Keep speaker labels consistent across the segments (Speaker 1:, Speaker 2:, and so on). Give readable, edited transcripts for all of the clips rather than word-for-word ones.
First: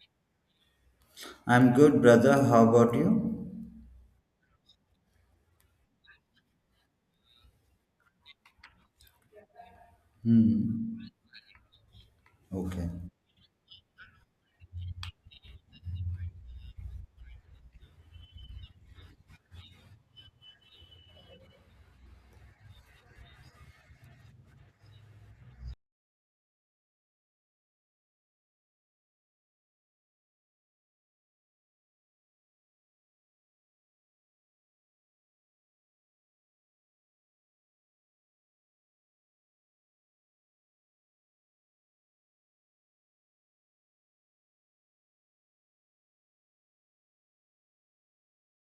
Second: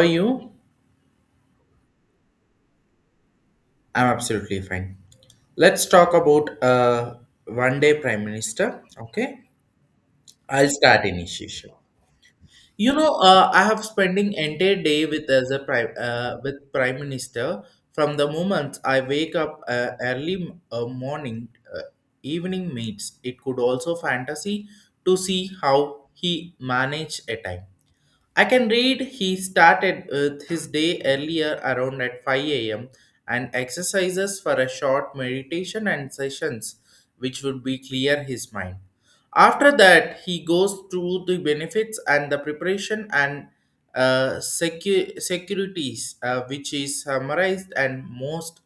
Speaker 1: How are you?
Speaker 2: I'm good, brother. How about you?
Speaker 1: I'm absolutely fine. Let's talk about one day prime minister. Okay, I'll start
Speaker 2: Hmm.
Speaker 1: initiation.
Speaker 2: Okay.
Speaker 1: I have spending entire day with as a prime minister from the moment I wake up early morning, uh, evening meets. It could also fantasy to see how he manage a time I can read he started with his day earlier around at 5 a.m. and exercises for a short meditation and sessions which would be clear his mind. After that, he goes through the benefits and the preparation and securities which is summarized and most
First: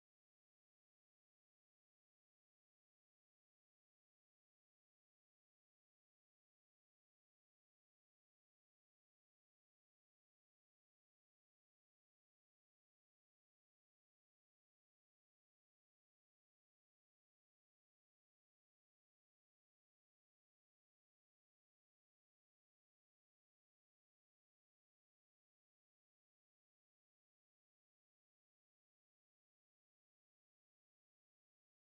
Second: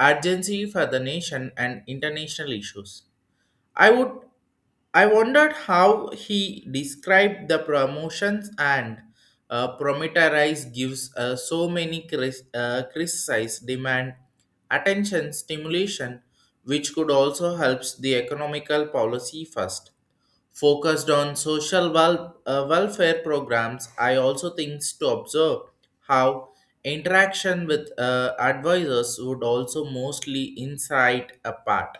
Speaker 1: urgency for the nation and international issues. I would I wondered how he described the promotions and Prometheus gives so many criticized demand attention stimulation which could also helps the economical policy first focused on social welfare programs I also think to observe how interaction with advisors would also mostly insight apart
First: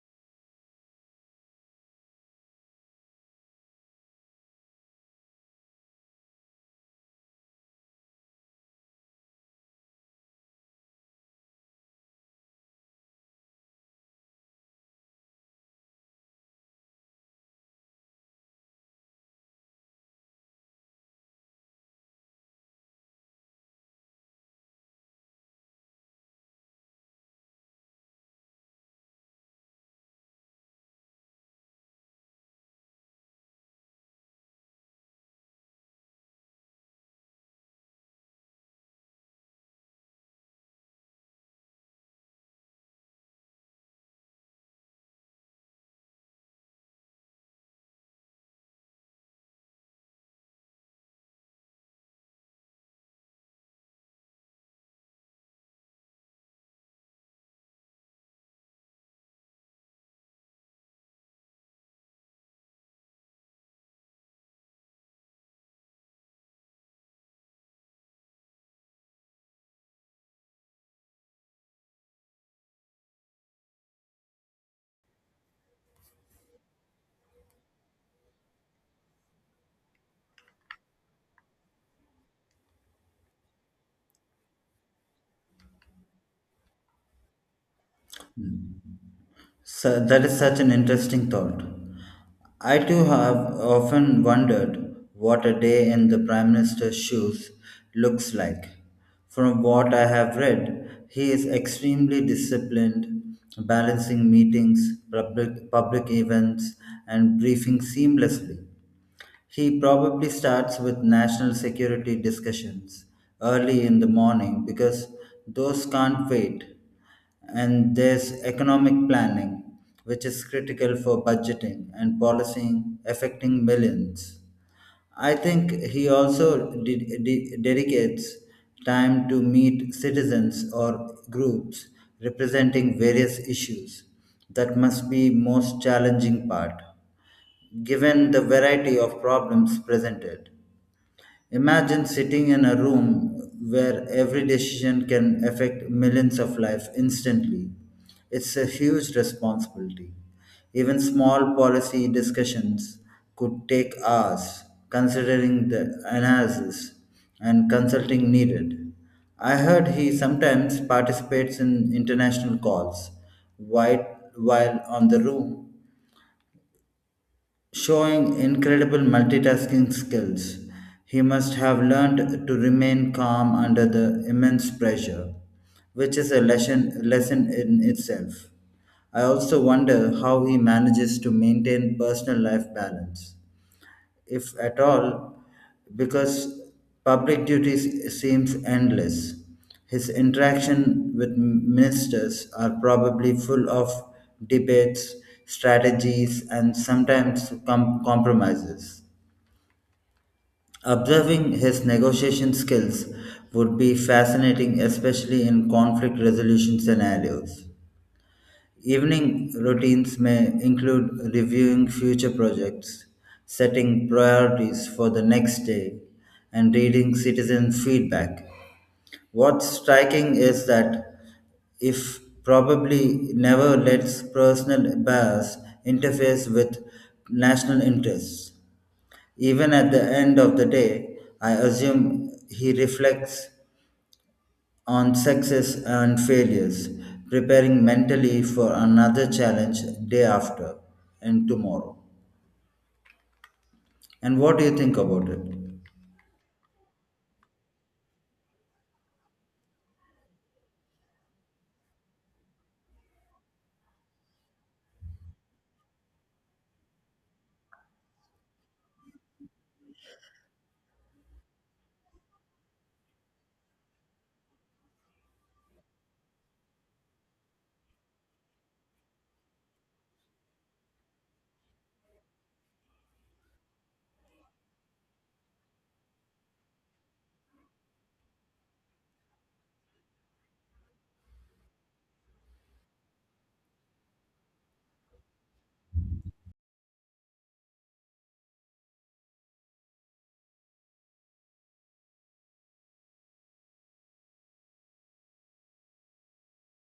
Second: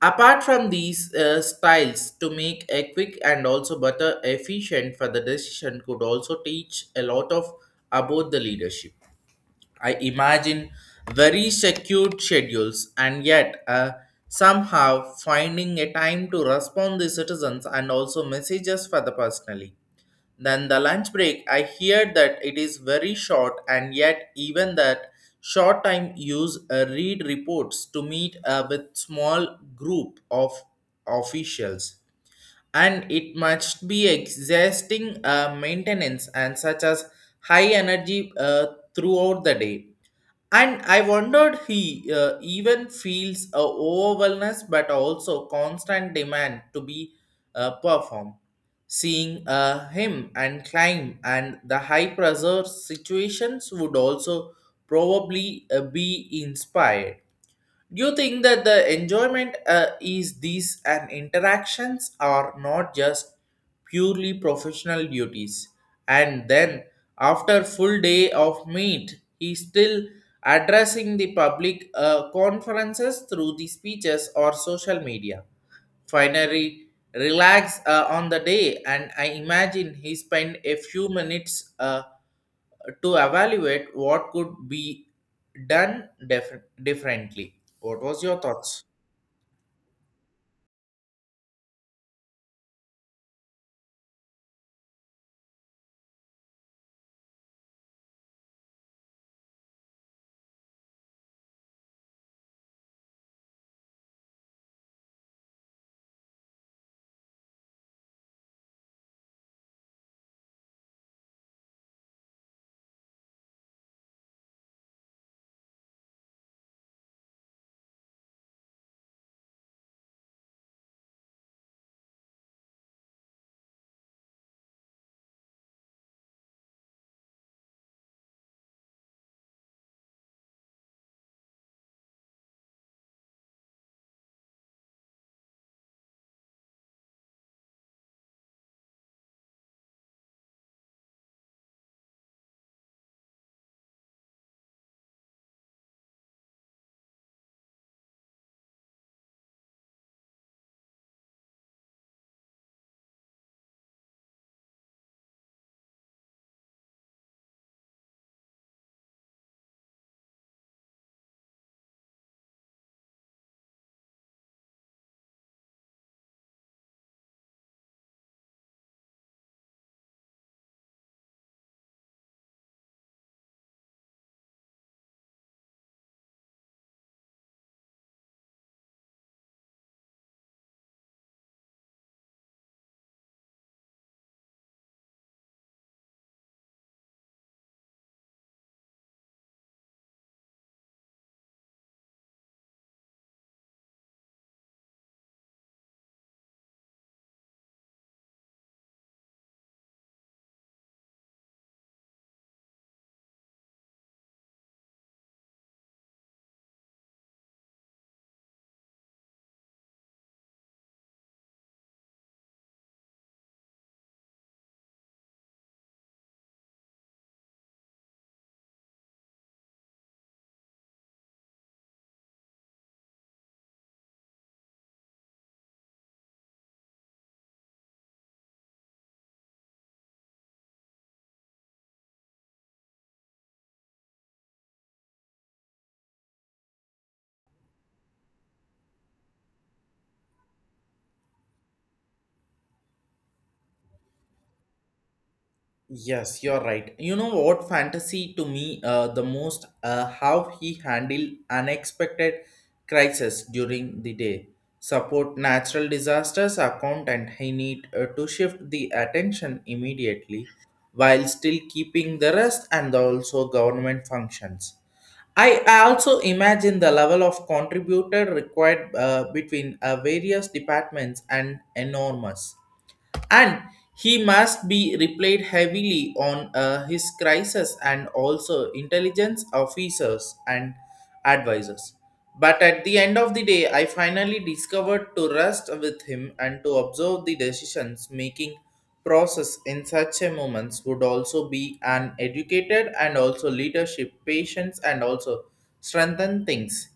Speaker 1: Apart from these styles, to make a quick and also better efficient for the decision could also teach a lot of about the leadership. I imagine very secured schedules and yet somehow finding a time to respond the citizens and also messages for the personally. Then the lunch break, I hear that it is very short, and yet even that short time use read reports to meet with small group of officials, and it must be exhausting maintenance and such as high energy throughout the day. And I wondered he even feels a overwhelmness but also constant demand to be performed. Seeing him and climb and the high pressure situations would also probably be inspired. Do you think that the enjoyment is these and interactions are not just purely professional duties? And then, after full day of meet, he's still addressing the public conferences through the speeches or social media. Finally, relax on the day, and I imagine he spent a few minutes. To evaluate what could be done differently. What was your thoughts?
Speaker 2: So that is such an interesting thought. I too have often wondered what a day in the Prime Minister's shoes looks like. From what I have read, he is extremely disciplined, balancing meetings, public events, and briefings seamlessly. He probably starts with national security discussions early in the morning because those can't wait. And there's economic planning, which is critical for budgeting and policing affecting millions. I think he also dedicates time to meet citizens or groups representing various issues. That must be most challenging part given the variety of problems presented. Imagine sitting in a room where every decision can affect millions of lives instantly. It's a huge responsibility. Even small policy discussions could take hours, considering the analysis and consulting needed. I heard he sometimes participates in international calls while, while on the room showing incredible multitasking skills. He must have learned to remain calm under the immense pressure, which is a lesson in itself. I also wonder how he manages to maintain personal life balance if at all, because public duties seems endless. His interaction with ministers are probably full of debates, strategies, and sometimes compromises. Observing his negotiation skills would be fascinating, especially in conflict resolution scenarios. Evening routines may include reviewing future projects, setting priorities for the next day, and reading citizen feedback. What's striking is that if probably never lets personal bias interfere with national interests. Even at the end of the day, I assume he reflects on success and failures, preparing mentally for another challenge day after and tomorrow. And what do you think about it?
Speaker 1: Yes, you're right. You know what fantasy to me the most how he handled unexpected crisis during the day, support natural disasters account, and he need to shift the attention immediately while still keeping the rest and also government functions. I also imagine the level of contributor required between various departments and enormous and he must be replied heavily on his crisis and also intelligence officers and advisors. But at the end of the day, I finally discovered to rest with him and to observe the decisions making process in such a moments would also be an educated and also leadership, patience, and also strengthen things.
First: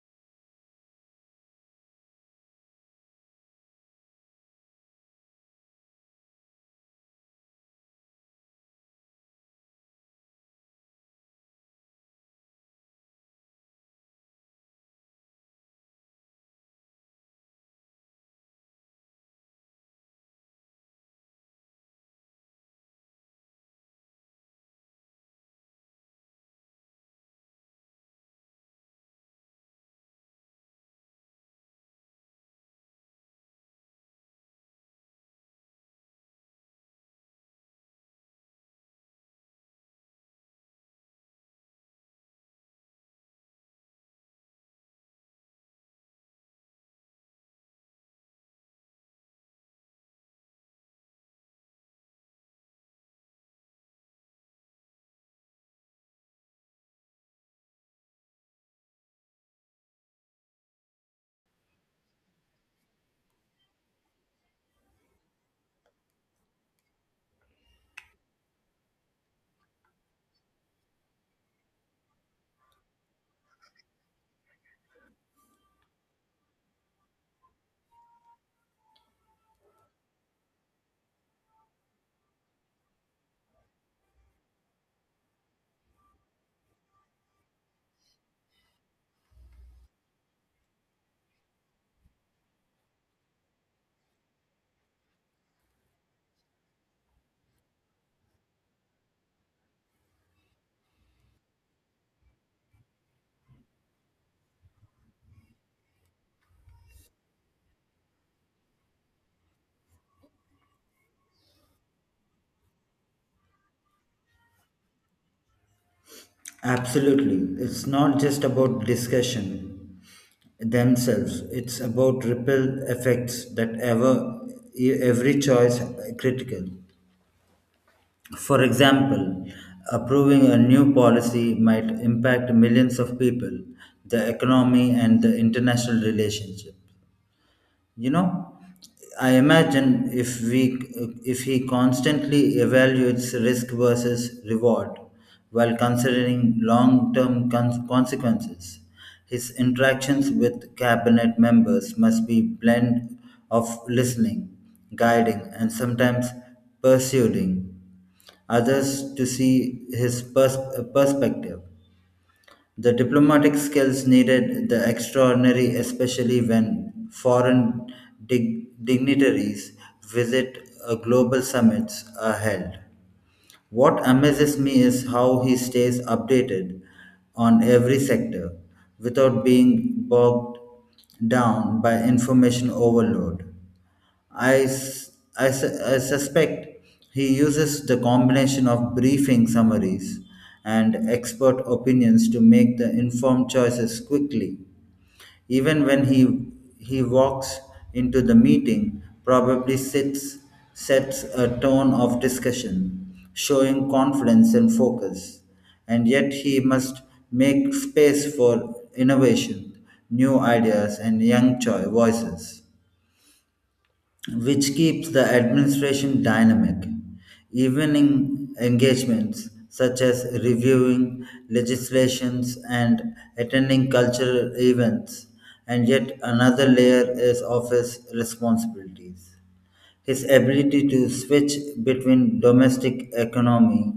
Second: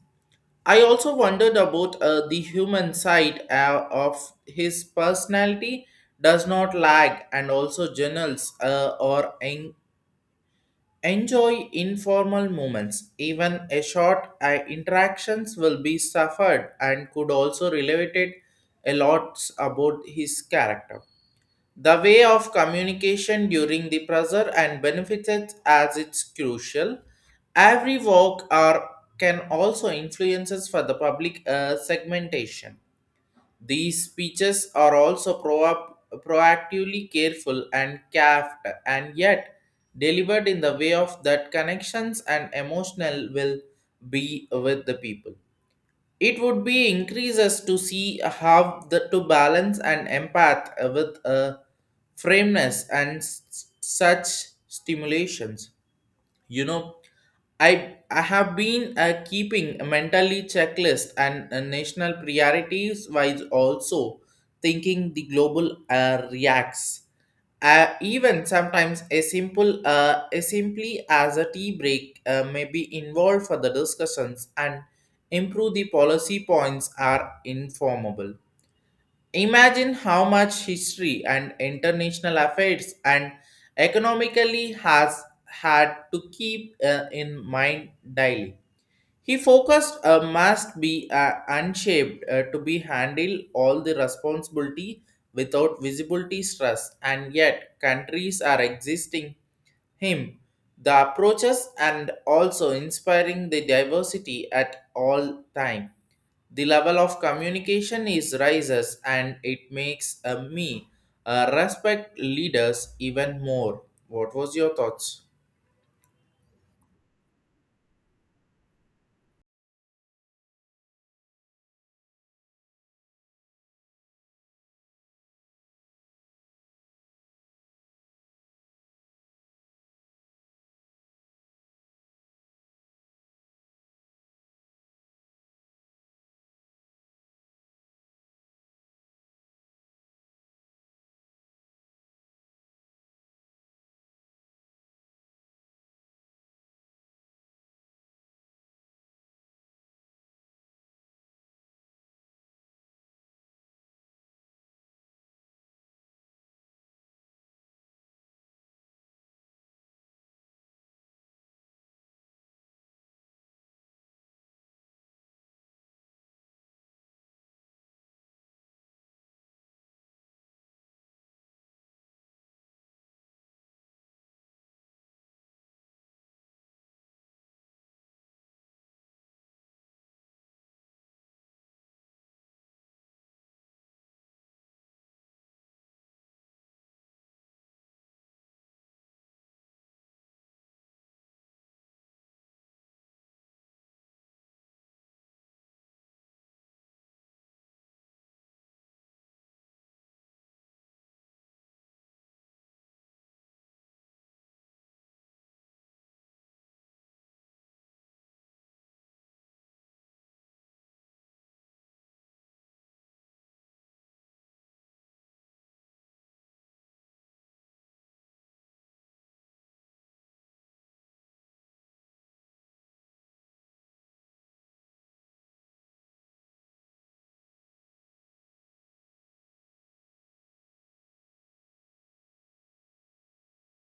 Speaker 1: I also wondered about the human side of his personality does not lag and also journals enjoy informal moments. Even a short interactions will be suffered and could also relate it a lot about his character. The way of communication during the pressure and benefits as it's crucial. Every work or can also influences for the public segmentation. These speeches are also proactively careful and capped and yet delivered in the way of that connections and emotional will be with the people. It would be increases to see how the to balance and empath with a frameness and such stimulations. You know, I have been keeping a mentally checklist and national priorities while also thinking the global reacts. Even sometimes a simply as a tea break may be involved for the discussions and improve the policy points are informable. Imagine how much history and international affairs and economically has had to keep in mind daily. He focused must be unshaped to be handle all the responsibility without visibility stress and yet countries are existing him the approaches and also inspiring the diversity at all time the level of communication is rises and it makes me respect leaders even more. What was your thoughts?
Speaker 2: Absolutely. It's not just about discussion themselves, it's about ripple effects that ever e, every choice critical. For example, approving a new policy might impact millions of people, the economy, and the international relationship. You know, I imagine if he constantly evaluates risk versus reward while considering long-term consequences. His interactions with cabinet members must be blend of listening, guiding, and sometimes persuading others to see his perspective. The diplomatic skills needed the extraordinary, especially when foreign dignitaries visit, global summits are held. What amazes me is how he stays updated on every sector without being bogged down by information overload. I, s- I su- I suspect he uses the combination of briefing summaries and expert opinions to make the informed choices quickly. Even when he walks into the meeting, probably sets a tone of discussion, showing confidence and focus. And yet he must make space for innovation, new ideas, and young voices which keeps the administration dynamic. Evening engagements, such as reviewing legislations and attending cultural events, and yet another layer is office responsibilities. His ability to switch between domestic economy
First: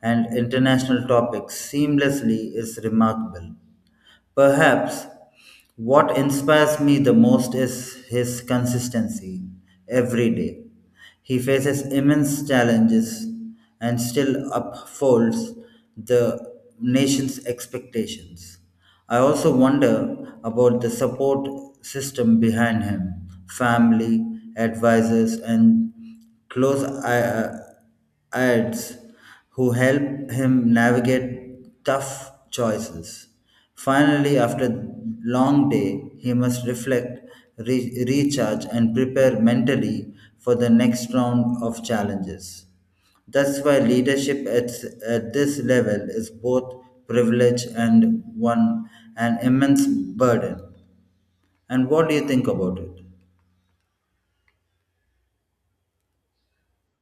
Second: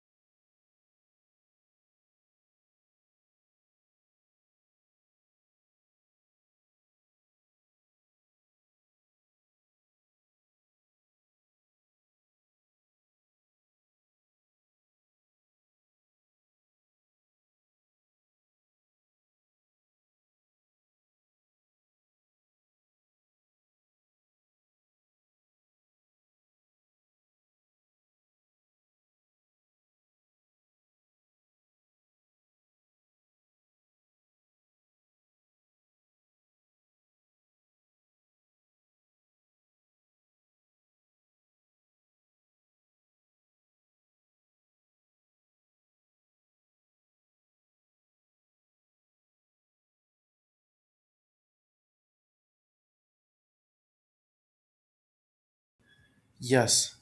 Speaker 2: and international topics seamlessly is remarkable. Perhaps what inspires me the most is his consistency every day. He faces immense challenges and still upholds the nation's expectations. I also wonder about the support system behind him, family, advisors, and close ads who help him navigate tough choices. Finally, after long day, he must reflect, recharge, and prepare mentally for the next round of challenges. That's why leadership at this level is both privilege and one an immense burden. And what do you think about it?
Speaker 1: Yes,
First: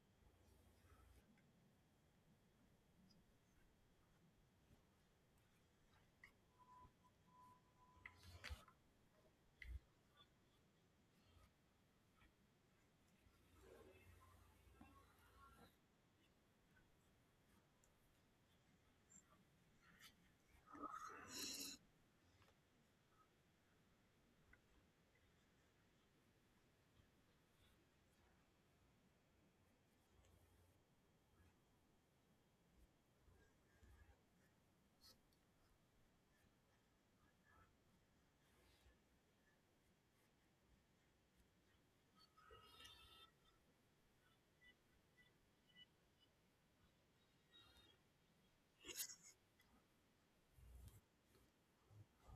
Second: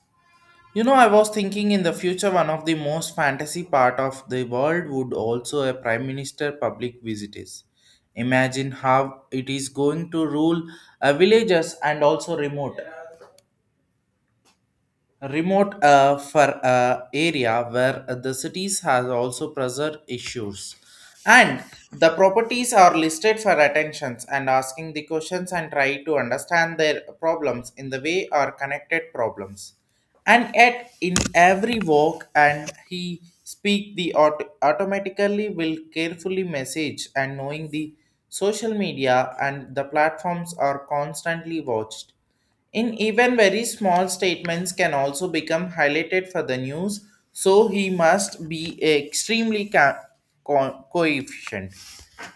Speaker 1: you know, I was thinking in the future, one of the most fantasy part of the world would also a prime minister public visitors. Imagine how it is going to rule villages and also remote for area where the cities has also preserved issues and the properties are listed for attentions and asking the questions and try to understand their problems in the way are connected problems and yet in every walk and he speak the automatically will carefully message and knowing the social media and the platforms are constantly watched in even very small statements can also become highlighted for the news, so he must be extremely coefficient.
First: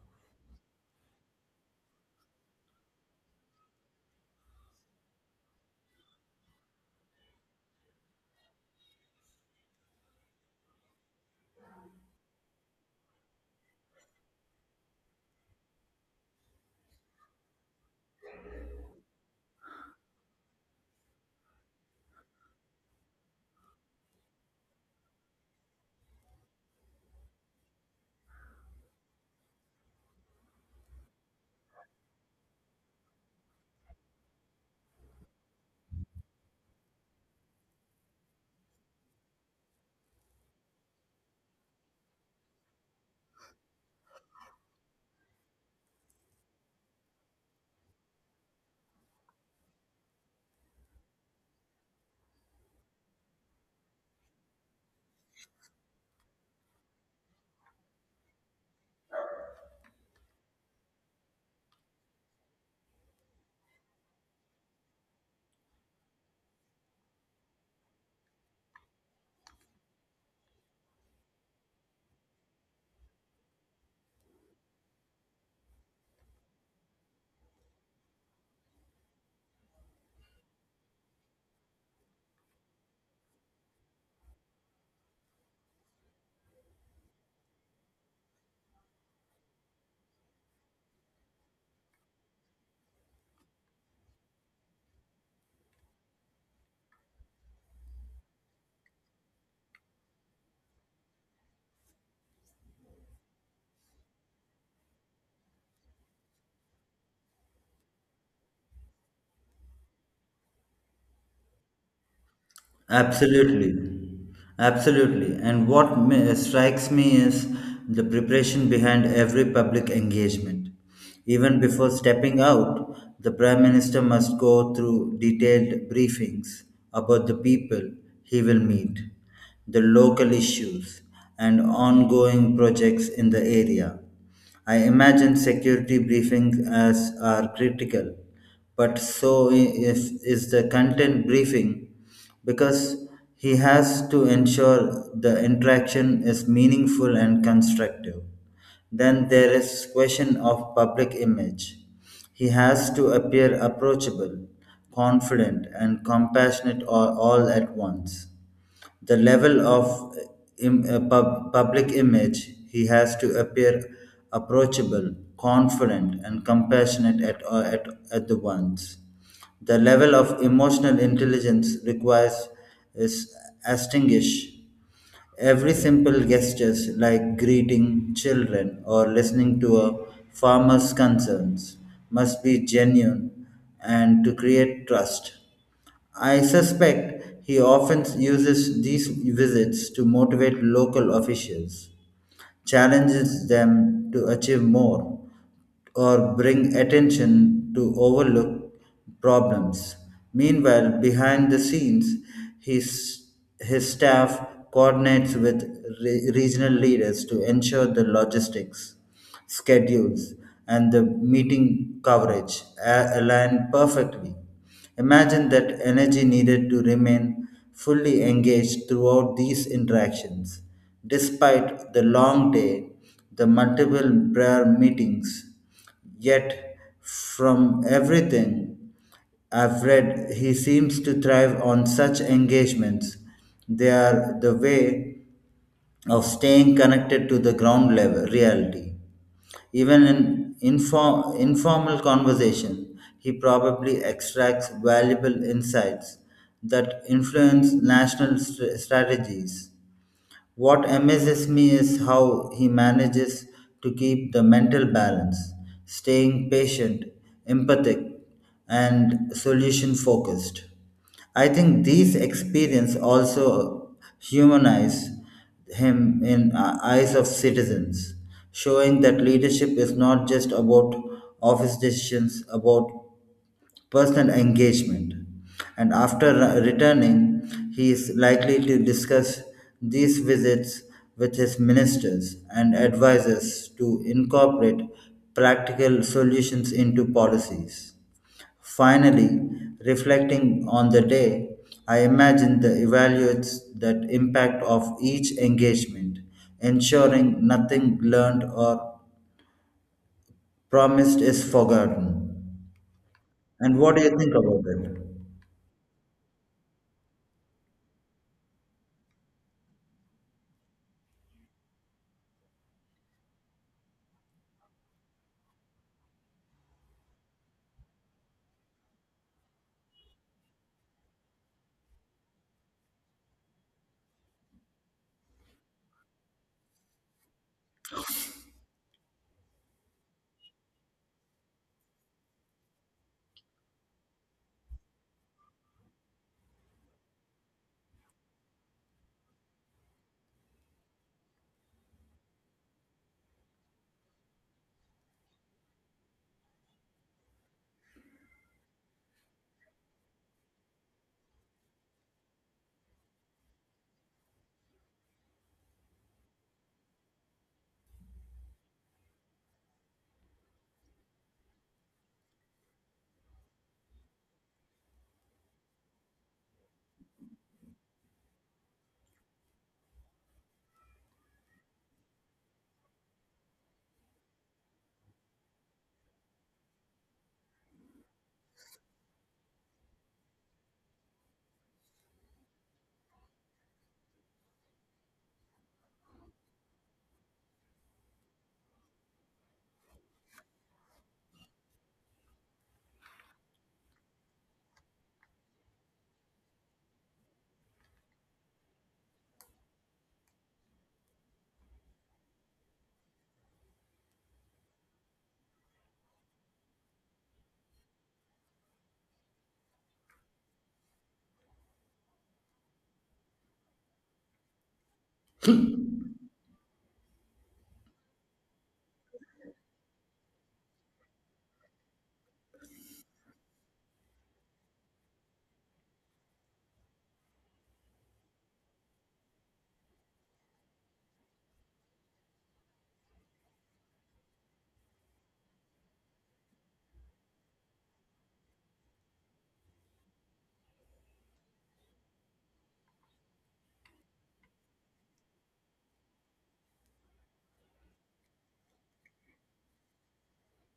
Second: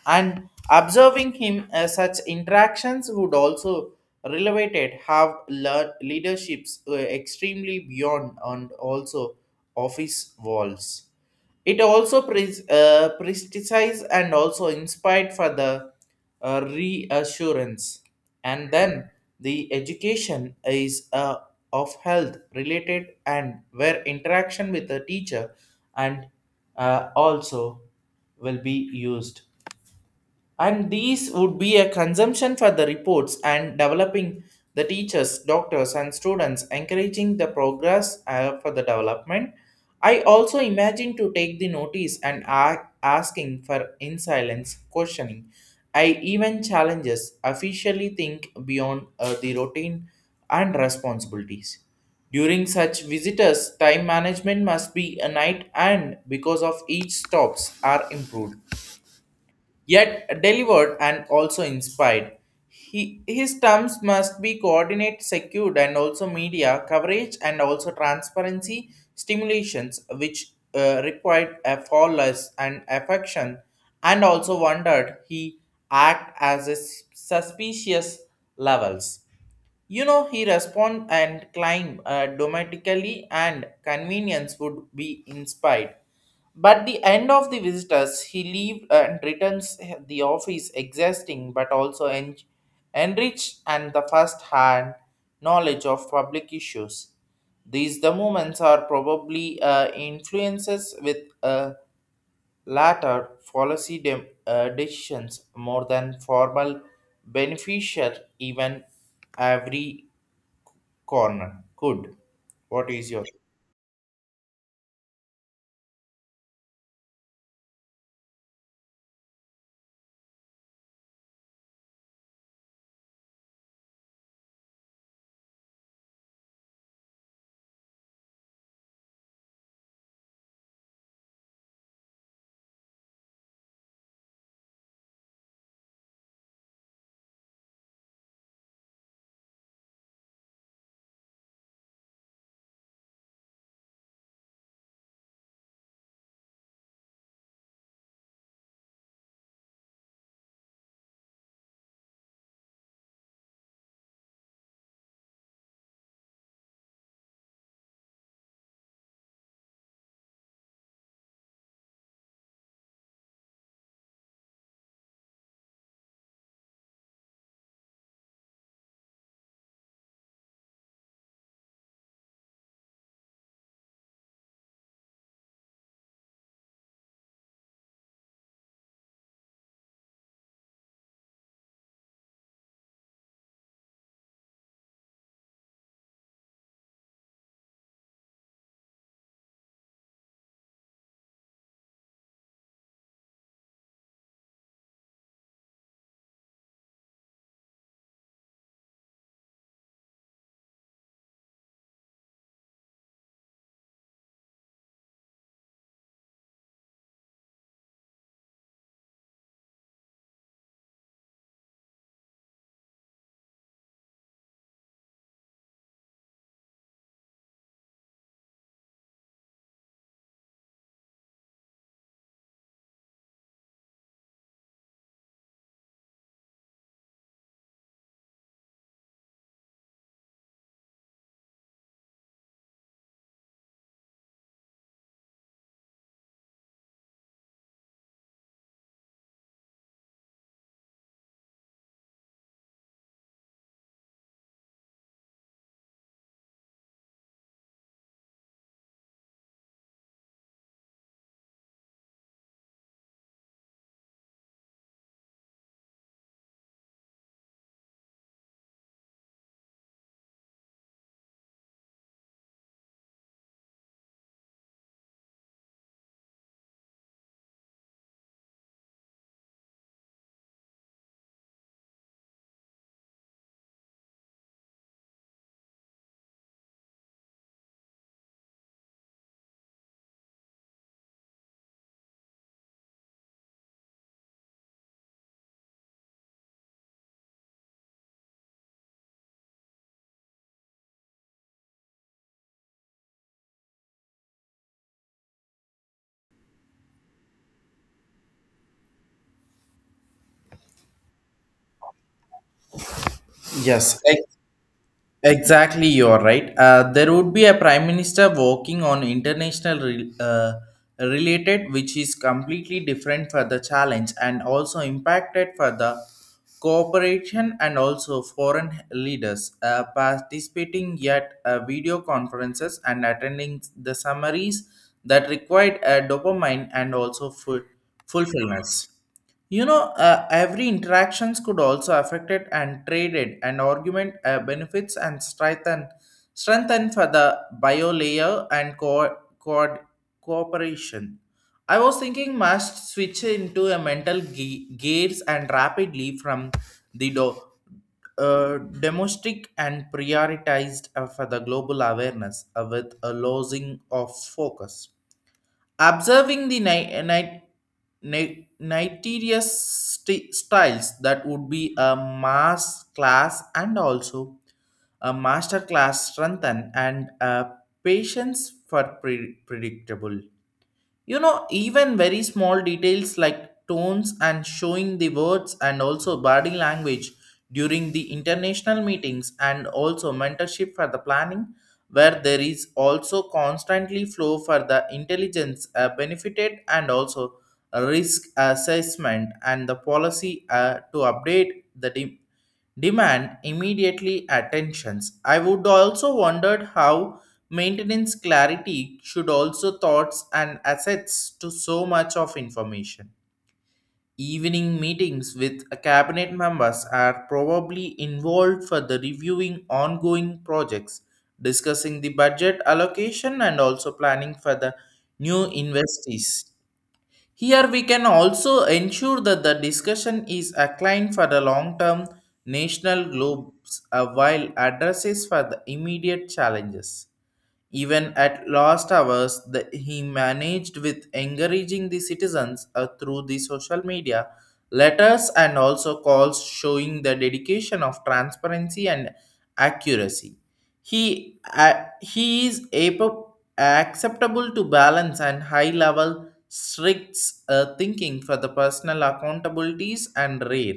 Speaker 1: And observing him as such interactions would also relevate have leaderships extremely beyond and also office walls. It also prestigious and also inspired for the reassurance and then the education is of health related and where interaction with the teacher and also will be used and these would be a consumption for the reports and developing the teachers doctors and students encouraging the progress for the development. I also imagine to take the notice and asking for in silence questioning I even challenges officially think beyond the routine and responsibilities during such visitors time management must be a night and because of each stops are improved yet delivered and also inspired. He, his terms must be coordinate, secured, and also media coverage and also transparency stimulations, which required a flawless and affection, and also wondered he act as a suspicious levels. You know, he respond and climb domestically and convenience would be inspired. But the end of the visitors, he leave and returns the office exhausting but also enriched and the first-hand knowledge of public issues. These the movements are probably influences with uh, latter policy decisions more than formal beneficial even every corner. Good. What is your
Speaker 2: Absolutely, absolutely. And what strikes me is the preparation behind every public engagement. Even before stepping out, the Prime Minister must go through detailed briefings about the people he will meet, the local issues, and ongoing projects in the area. I imagine security briefings as are critical, but so is the content briefing because he has to ensure the interaction is meaningful and constructive. Then there is question of public image. He has to appear approachable, confident and compassionate all at once. The level of public image he has to appear approachable confident and compassionate at the once. The level of emotional intelligence requires is astinguish. Every simple gestures like greeting children or listening to a farmer's concerns must be genuine and to create trust. I suspect he often uses these visits to motivate local officials, challenges them to achieve more or bring attention to overlook problems. Meanwhile, behind the scenes, his, his staff coordinates with regional leaders to ensure the logistics, schedules, and the meeting coverage align perfectly. Imagine that energy needed to remain fully engaged throughout these interactions, despite the long day, the multiple prayer meetings. Yet, from everything I've read, he seems to thrive on such engagements. They are the way of staying connected to the ground level reality. Even in informal conversation, he probably extracts valuable insights that influence national strategies. What amazes me is how he manages to keep the mental balance, staying patient, empathic, and solution focused. I think these experience also humanize him in eyes of citizens, showing that leadership is not just about office decisions, about personal engagement. And after returning, he is likely to discuss these visits with his ministers and advisors to incorporate practical solutions into policies. Finally, reflecting on the day, I imagine the evaluates that impact of each engagement, ensuring nothing learned or promised is forgotten. And what
Speaker 1: Yes,
Speaker 2: do you think about it?
Speaker 1: exactly. You are right. There would be a prime minister working on international related, which is completely different for the challenge and also impacted for the cooperation and also foreign leaders participating at video conferences and attending the summaries that required dopamine and also full fulfillments. You know, every interactions could also affect it and traded and argument benefits and strengthen for the bio layer and cooperation. I was thinking must switch into a mental gears and rapidly from the do- uh, domestic and prioritized for the global awareness with a losing of focus observing the nitarius styles that would be a mass class and also a master class strengthen and a patience for predictable. You know, even very small details like tones and showing the words and also body language during the international meetings and also mentorship for the planning where there is also constantly flow for the intelligence benefited and also risk assessment and the policy to update the team demand immediately attentions. I would also wondered how maintenance clarity should also thoughts and assets to so much of information. Evening meetings with cabinet members are probably involved for the reviewing ongoing projects, discussing the budget allocation and also planning for the new investees. Here we can also ensure that the discussion is inclined for the long-term national globes while addresses for the immediate challenges. Even at last hours, the, he managed with encouraging the citizens through the social media, letters, and also calls showing the dedication of transparency and accuracy. He is acceptable to balance and high level strict thinking for the personal accountabilities and rare.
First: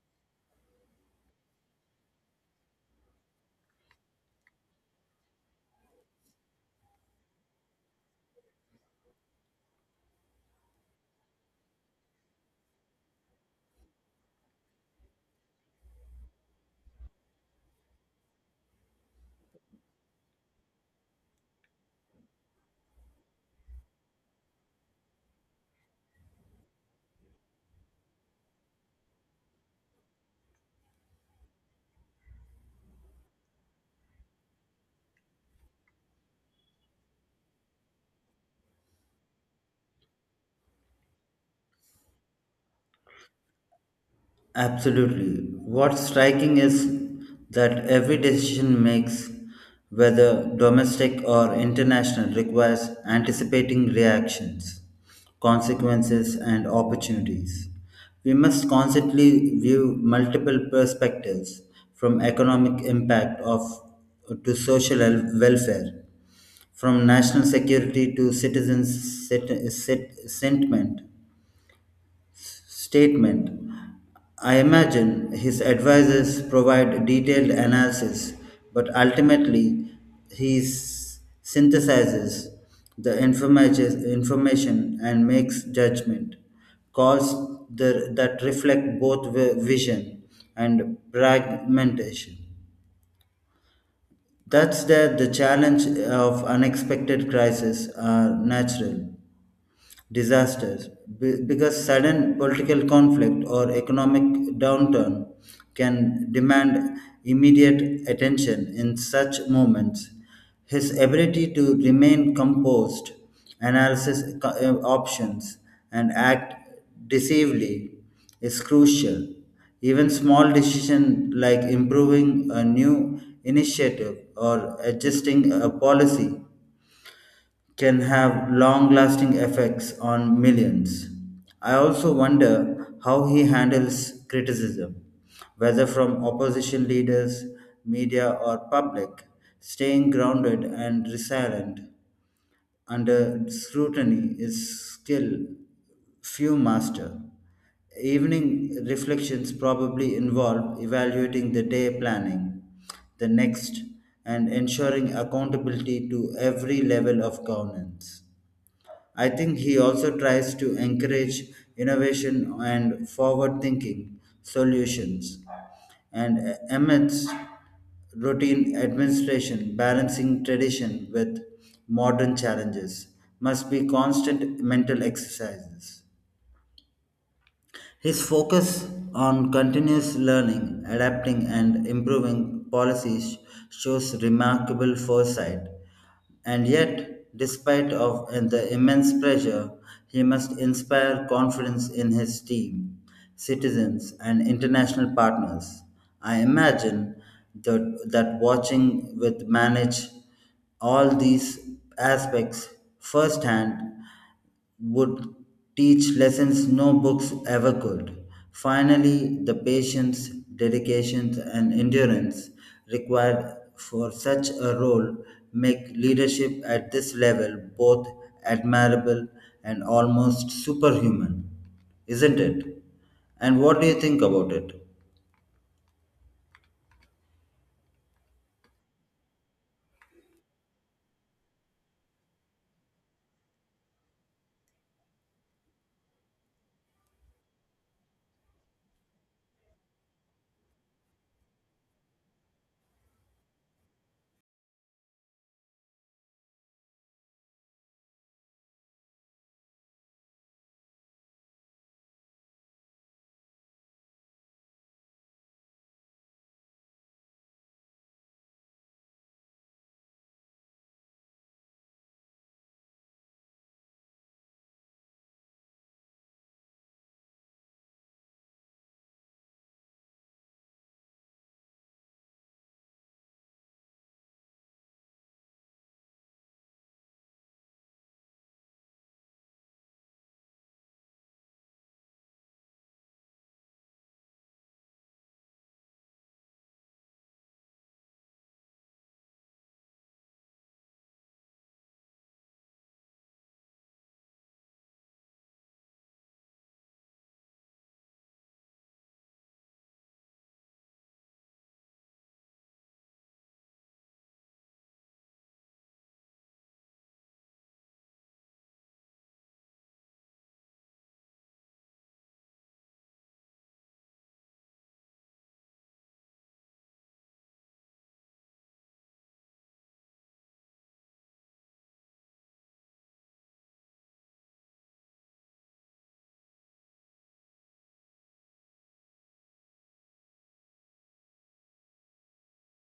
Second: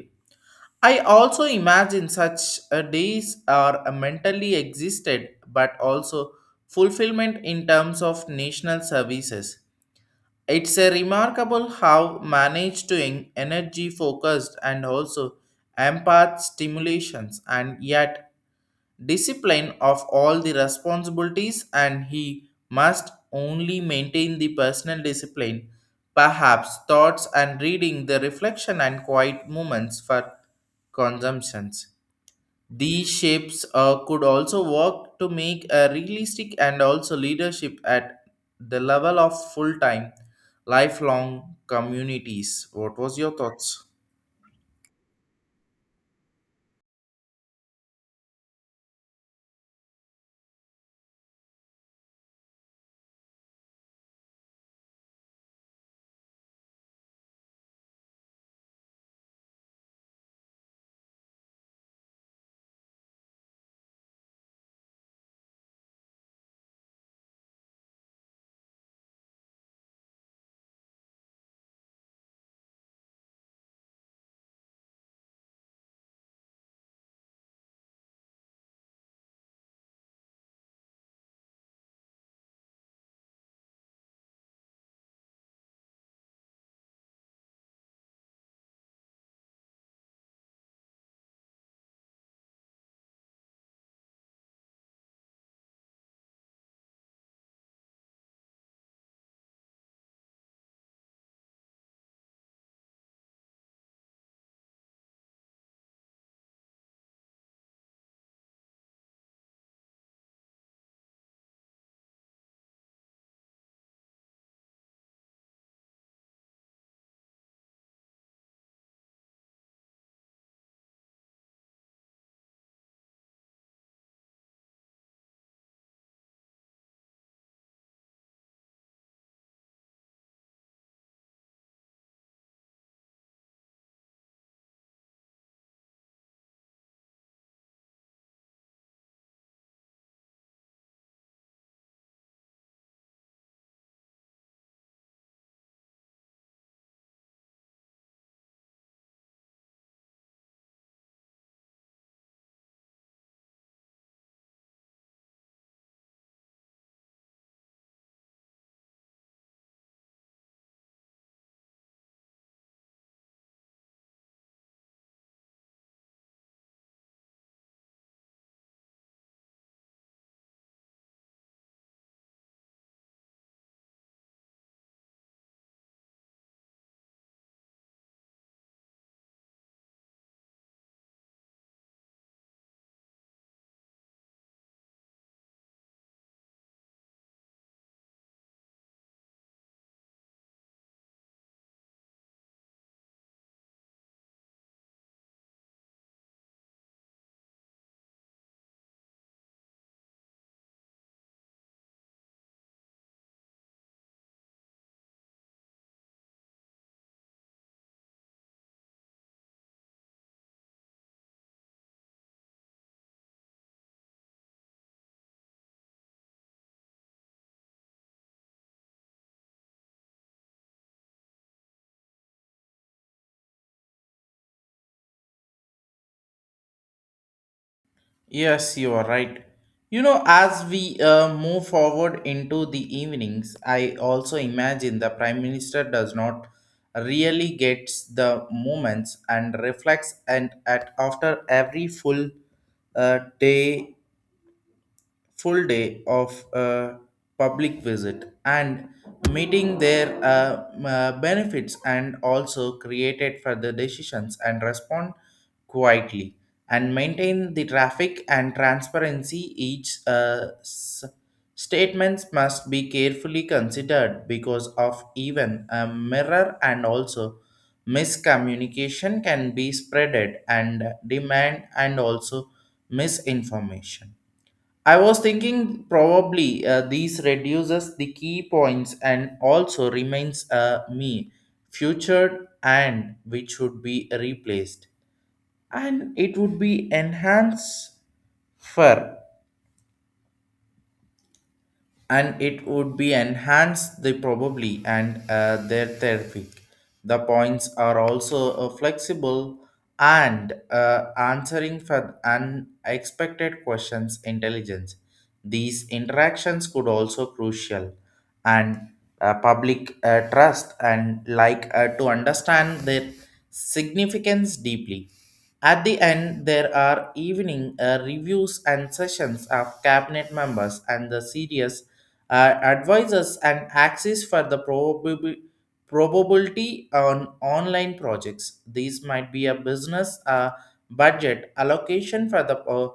Speaker 1: I also imagine such days are mentally existed, but also fulfillment in terms of national services. It's a remarkable how managed to energy focused and also empath stimulations, and yet discipline of all the responsibilities and he must only maintain the personal discipline perhaps thoughts and reading the reflection and quiet moments for consumptions these shapes could also work to make a realistic and also leadership at the level of full-time lifelong communities. What was your thoughts?
Speaker 2: Absolutely. What's striking is that every decision makes, whether domestic or international, requires anticipating reactions, consequences, and opportunities. We must constantly view multiple perspectives from economic impact of to social welfare, from national security to citizens' sentiment, statement. I imagine his advisors provide detailed analysis, but ultimately he synthesizes the information and makes judgment calls that reflect both vision and pragmatism. That's that the challenge of unexpected crises are natural disasters because sudden political conflict or economic downturn can demand immediate attention in such moments. His ability to remain composed, analysis options and act decisively is crucial. Even small decisions, like improving a new initiative or adjusting a policy can have long lasting effects on millions. I also wonder how he handles criticism, whether from opposition leaders, media, or public, staying grounded and resilient under scrutiny is still few master. Evening reflections probably involve evaluating the day planning, the next, and ensuring accountability to every level of governance. I think he also tries to encourage innovation and forward thinking solutions. And amidst routine administration, balancing tradition with modern challenges must be constant mental exercises. His focus on continuous learning, adapting, and improving policies shows remarkable foresight. And yet, despite of and the immense pressure, he must inspire confidence in his team, citizens, and international partners. I imagine that watching with manage all these aspects firsthand would teach lessons no books ever could. Finally, the patience, dedication, and endurance required for such a role make leadership at this level both admirable and almost superhuman, isn't it? And what do you think about it?
Speaker 1: Yes, you are right. You know, as we move forward into the evenings, I also imagine the Prime Minister does not really gets the moments and reflects and at after every uh, day full day of a public visit and meeting their benefits and also created for the decisions and respond quietly and maintain the traffic and transparency each statements must be carefully considered because of even a mirror and also miscommunication can be spreaded and demand and also misinformation. I was thinking probably these reduces the key points and also remains me featured and which would be replaced and it would be for. Enhanced the probably and their therapeutic. The points are also flexible and answering for unexpected questions intelligence. These interactions could also crucial and public trust and like to understand their significance deeply. At the end, there are evening reviews and sessions of cabinet members and the serious advisors and access for the probability on online projects. These might be a business budget allocation for the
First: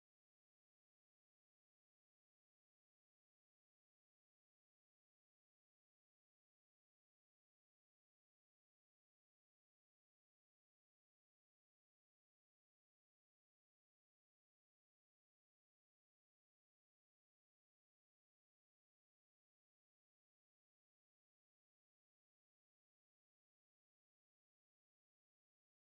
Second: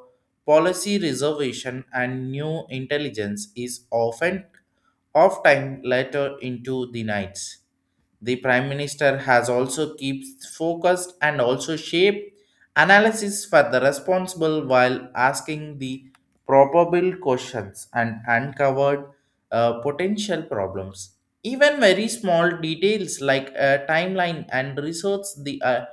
Speaker 1: policy reservation and new intelligence is often of time later into the nights the Prime Minister has also keeps focused and also shape analysis for the responsible while asking the probable questions and uncovered potential problems. Even very small details like a timeline and research the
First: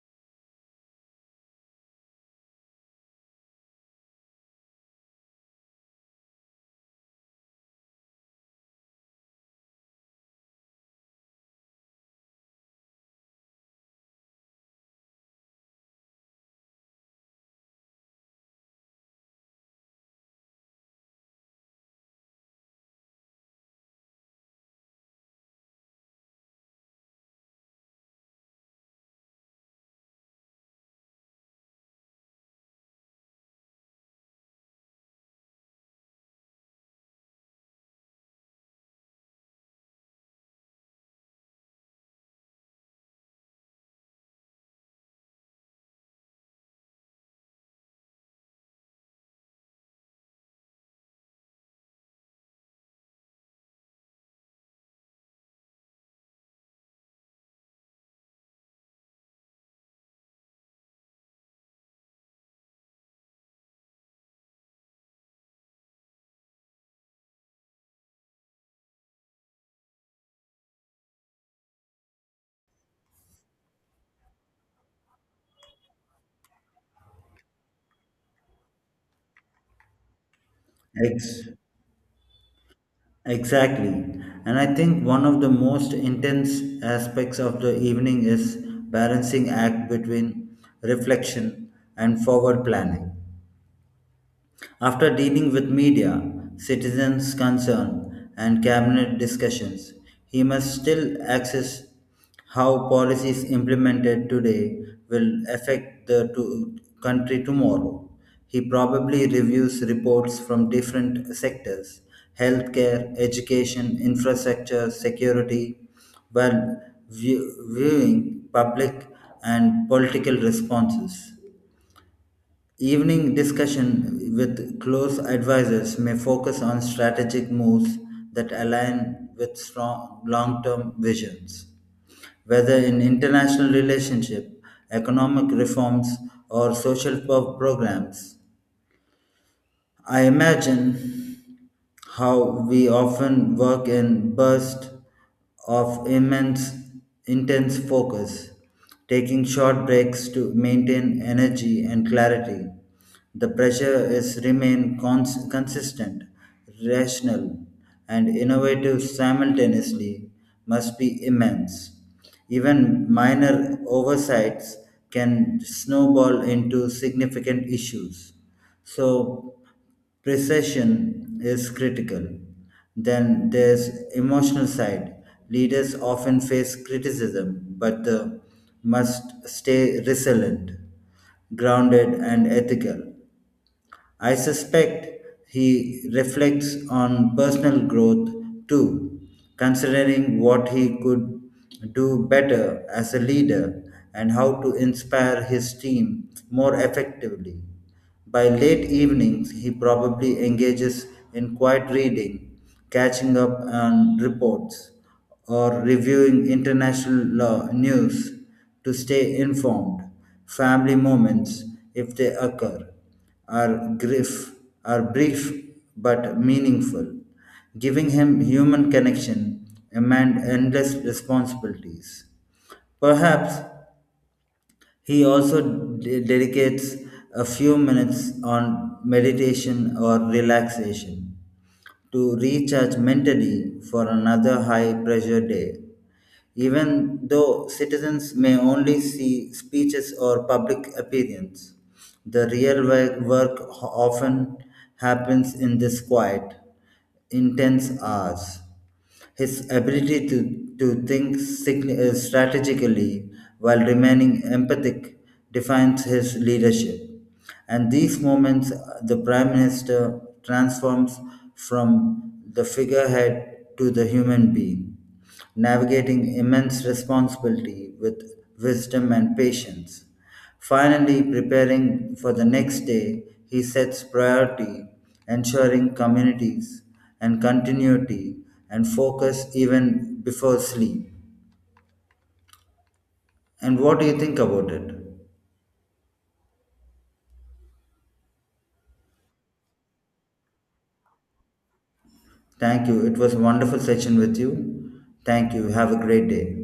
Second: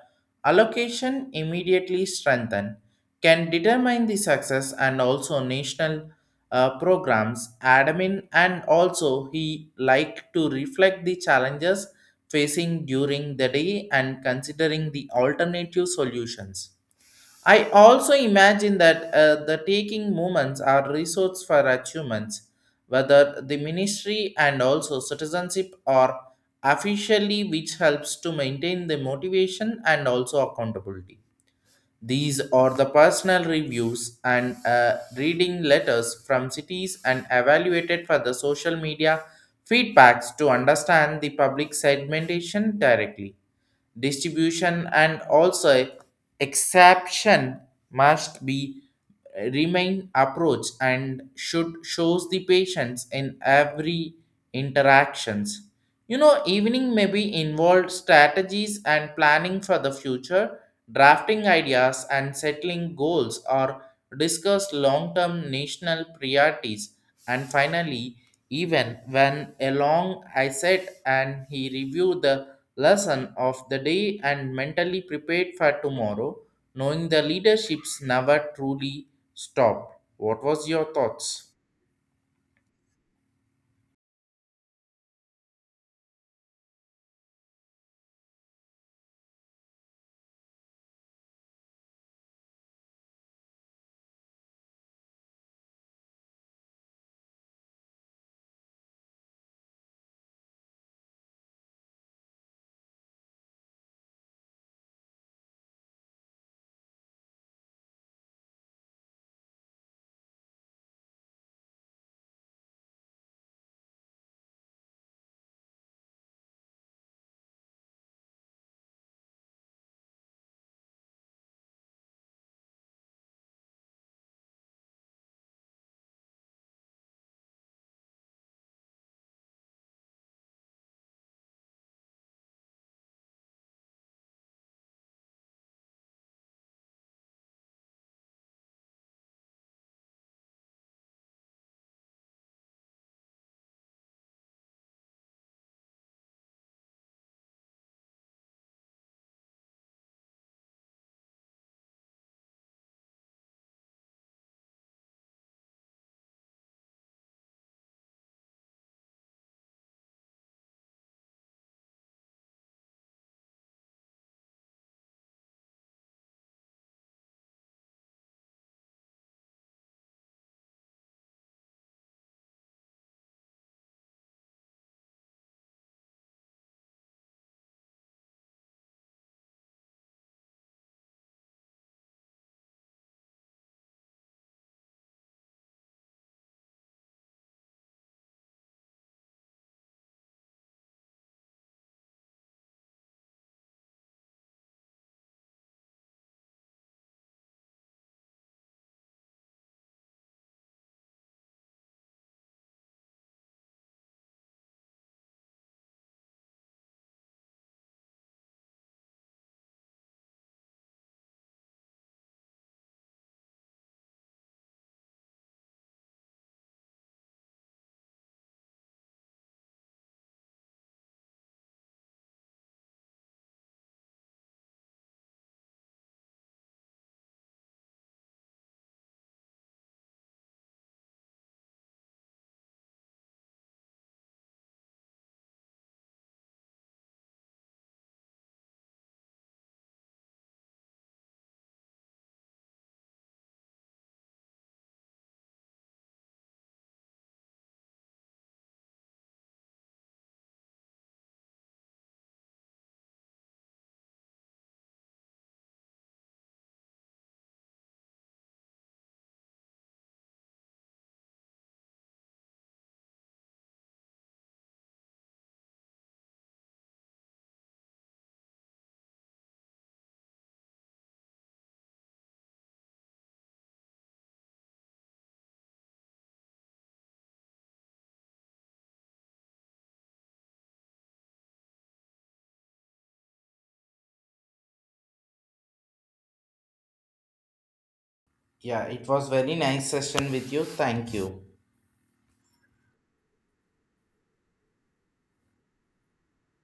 Speaker 1: allocation immediately strengthen can determine the success and also national programs admin and also he like to reflect the challenges facing during the day and considering the alternative solutions. I also imagine that the taking moments are resource for achievements, whether the ministry and also citizenship are officially which helps to maintain the motivation and also accountability. These are the personal reviews and reading letters from cities and evaluated for the social media feedbacks to understand the public segmentation directly distribution and also exception must be remain approach and should shows the patience in every interactions. You know evening may be involved strategies and planning for the future drafting ideas and settling goals or discuss long-term national priorities and finally, even when along I sat and he reviewed the lesson of the day and mentally prepared for tomorrow, knowing the leaderships never truly stop. What was your
Speaker 2: Ex-
Speaker 1: thoughts?
Speaker 2: Exactly. And I think one of the most intense aspects of the evening is balancing act between reflection and forward planning. After dealing with media, citizens' concern, and cabinet discussions, he must still assess how policies implemented today will affect the country tomorrow. He probably reviews reports from different sectors, healthcare, education, infrastructure, security, while viewing public and political responses. Evening discussion with close advisors may focus on strategic moves that align with strong long-term visions, whether in international relationship, economic reforms, or social programs. I imagine how we often work in bursts of immense intense focus, taking short breaks to maintain energy and clarity. The pressure is remain consistent, rational, and innovative simultaneously must be immense. Even minor oversights can snowball into significant issues. So, precision is critical. Then there's emotional side. Leaders often face criticism, but they must stay resilient, grounded, and ethical. I suspect he reflects on personal growth too, considering what he could do better as a leader and how to inspire his team more effectively. By late evenings, he probably engages in quiet reading, catching up on reports, or reviewing international law news to stay informed. Family moments, if they occur, are grief are brief but meaningful, giving him human connection amid endless responsibilities. Perhaps he also dedicates a few minutes on meditation or relaxation to recharge mentally for another high pressure day. Even though citizens may only see speeches or public appearance, the real work often happens in this quiet, intense hours. His ability to think strategically while remaining empathic defines his leadership. And these moments, the Prime Minister transforms from the figurehead to the human being, navigating immense responsibility with wisdom and patience. Finally, preparing for the next day, he sets priority, ensuring communities and continuity and focus even before sleep. And what do you think about it?
Speaker 1: Yeah, it was very nice session with you. Thank you.
Speaker 2: Thank you. It was a wonderful session with you. Thank you. Have a great day.